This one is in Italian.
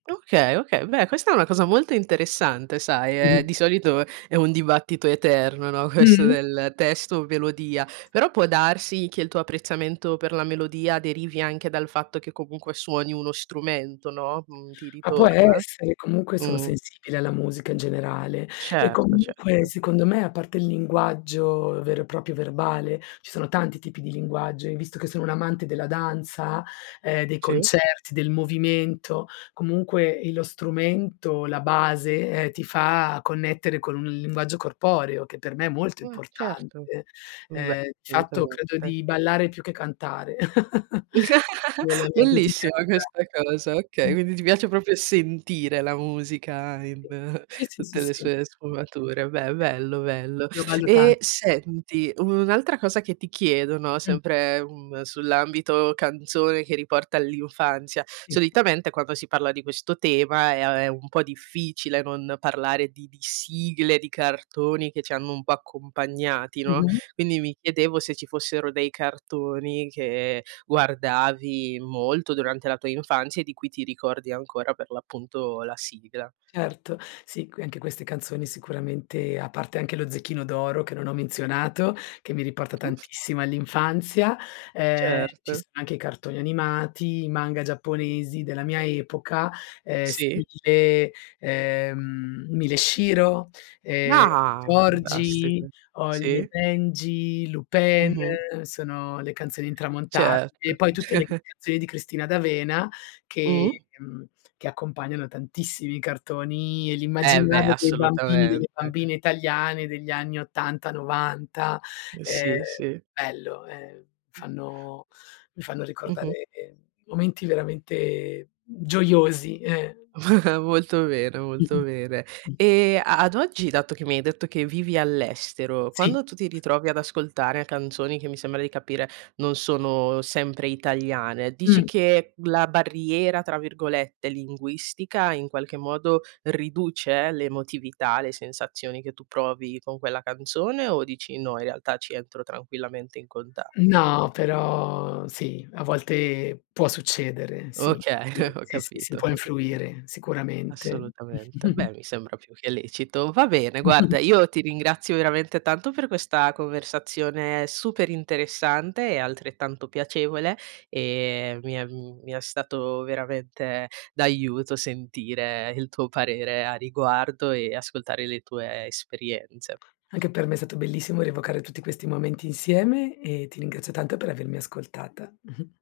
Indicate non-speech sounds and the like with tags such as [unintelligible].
Okay, okay, beh, questa è una cosa molto interessante sai, ehm, [unintelligible] di solito è un dibattito eterno, no, questo Mh-mh. del testo melodia, però può darsi che il tuo apprezzamento per la melodia derivi anche dal fatto che, comunque, suoni uno strumento, no, mhmm, ti Ma può ritorna? essere comunque sono Mh. sensibile alla musica in generale. E Certo, comunque, certo. secondo me, a parte il linguaggio, vero e proprio, verbale, ci sono tanti tipi di linguaggio e visto che sono un'amante della danza, ehm, dei Sì. concerti, del movimento, comunque, ehm, lo strumento, la base, ehm, ti fa connettere con un linguaggio corporeo, che per me è molto Ah certo. importante. Beh, Ehm, di fatto credo assolutamente. di ballare più che cantare, [laughs] nella [chuckles] mia quotidianità. Bellissima questa cosa, okay. Mh. Quindi ti piace proprio sentire la musica in Sì, sì, sì, tutte le sì. sue sfumature, beh, bello, bello. L'ho valuta E senti, un'altra cosa che ti chiedo, no, Mh. sempre, mhmm, sull'ambito canzone che riporta all'infanzia. Sì. Solitamente quando si parla di questo tema è, uhm, un po' difficile non parlare di di sigle, di cartoni che c'hanno un po' accompagnati, no, Mh-mh. quindi mi chiedevo se ci fossero dei cartoni che guardavi molto durante la tua infanzia e di cui ti ricordi ancora per, l'appunto, la sigla. Certo, sì, qui anche queste canzoni sicuramente, a parte anche lo zecchino d'oro che non ho menzionato, che mi riporta tantissimo all'infanzia, uhm, ci Certo. sono anche i cartoni animati, i manga giapponesi della mia epoca, ehm, Sì. stile, ehm, Mila e Shiro, ehm Ah! Fantastiche. Georgie, Holly e Sì. Benji, Lupin, Mh-mh. sono le canzoni intramontabili Certo. e poi tutte le [chuckles] canzoni di Cristina D'Avena che Mh. mhmm, che accompagnano tantissimi cartoni e Eh beh, l'immaginario dei bambini, assolutamente. delle bambine italiane degli anni 80, 90. Ehm, Sì, sì. bello, ehm, Mh. fanno mi fanno Mh-mh. ricordare momenti veramente gioiosi, eh. [chuckles] Molto bene, molto Mh-mh. bene. Mh. E a ad oggi dato che mi hai detto che vivi all'estero, Sì. quando tu ti ritrovi ad ascoltare canzoni, che mi sembra di capire non sono sempre italiane, dici Mh. che la "barriera" tra virgolette, linguistica, in qualche modo riduce l'emotività, le sensazioni che tu provi con quella canzone o dici: "No, in realtà ci entro tranquillamente in contatto"? No, però sì, a volte può succedere, sì, Okay, sì, [chuckles] ho sì, sì, sì capito, ho può capito. influire, sicuramente. Assolutamente. [chuckles] Beh, mi sembra più che lecito. Va bene, guarda, [chuckles] io ti ringrazio veramente tanto per questa conversazione super interessante e, altrettanto, piacevole e mi è mhmm, mi è stato veramente d'aiuto sentire il tuo parere a riguardo e ascoltare le tue esperienze. Anche per me è stato bellissimo rievocare tutti questi momenti insieme e ti ringrazio tanto per avermi ascoltata. [chuckles]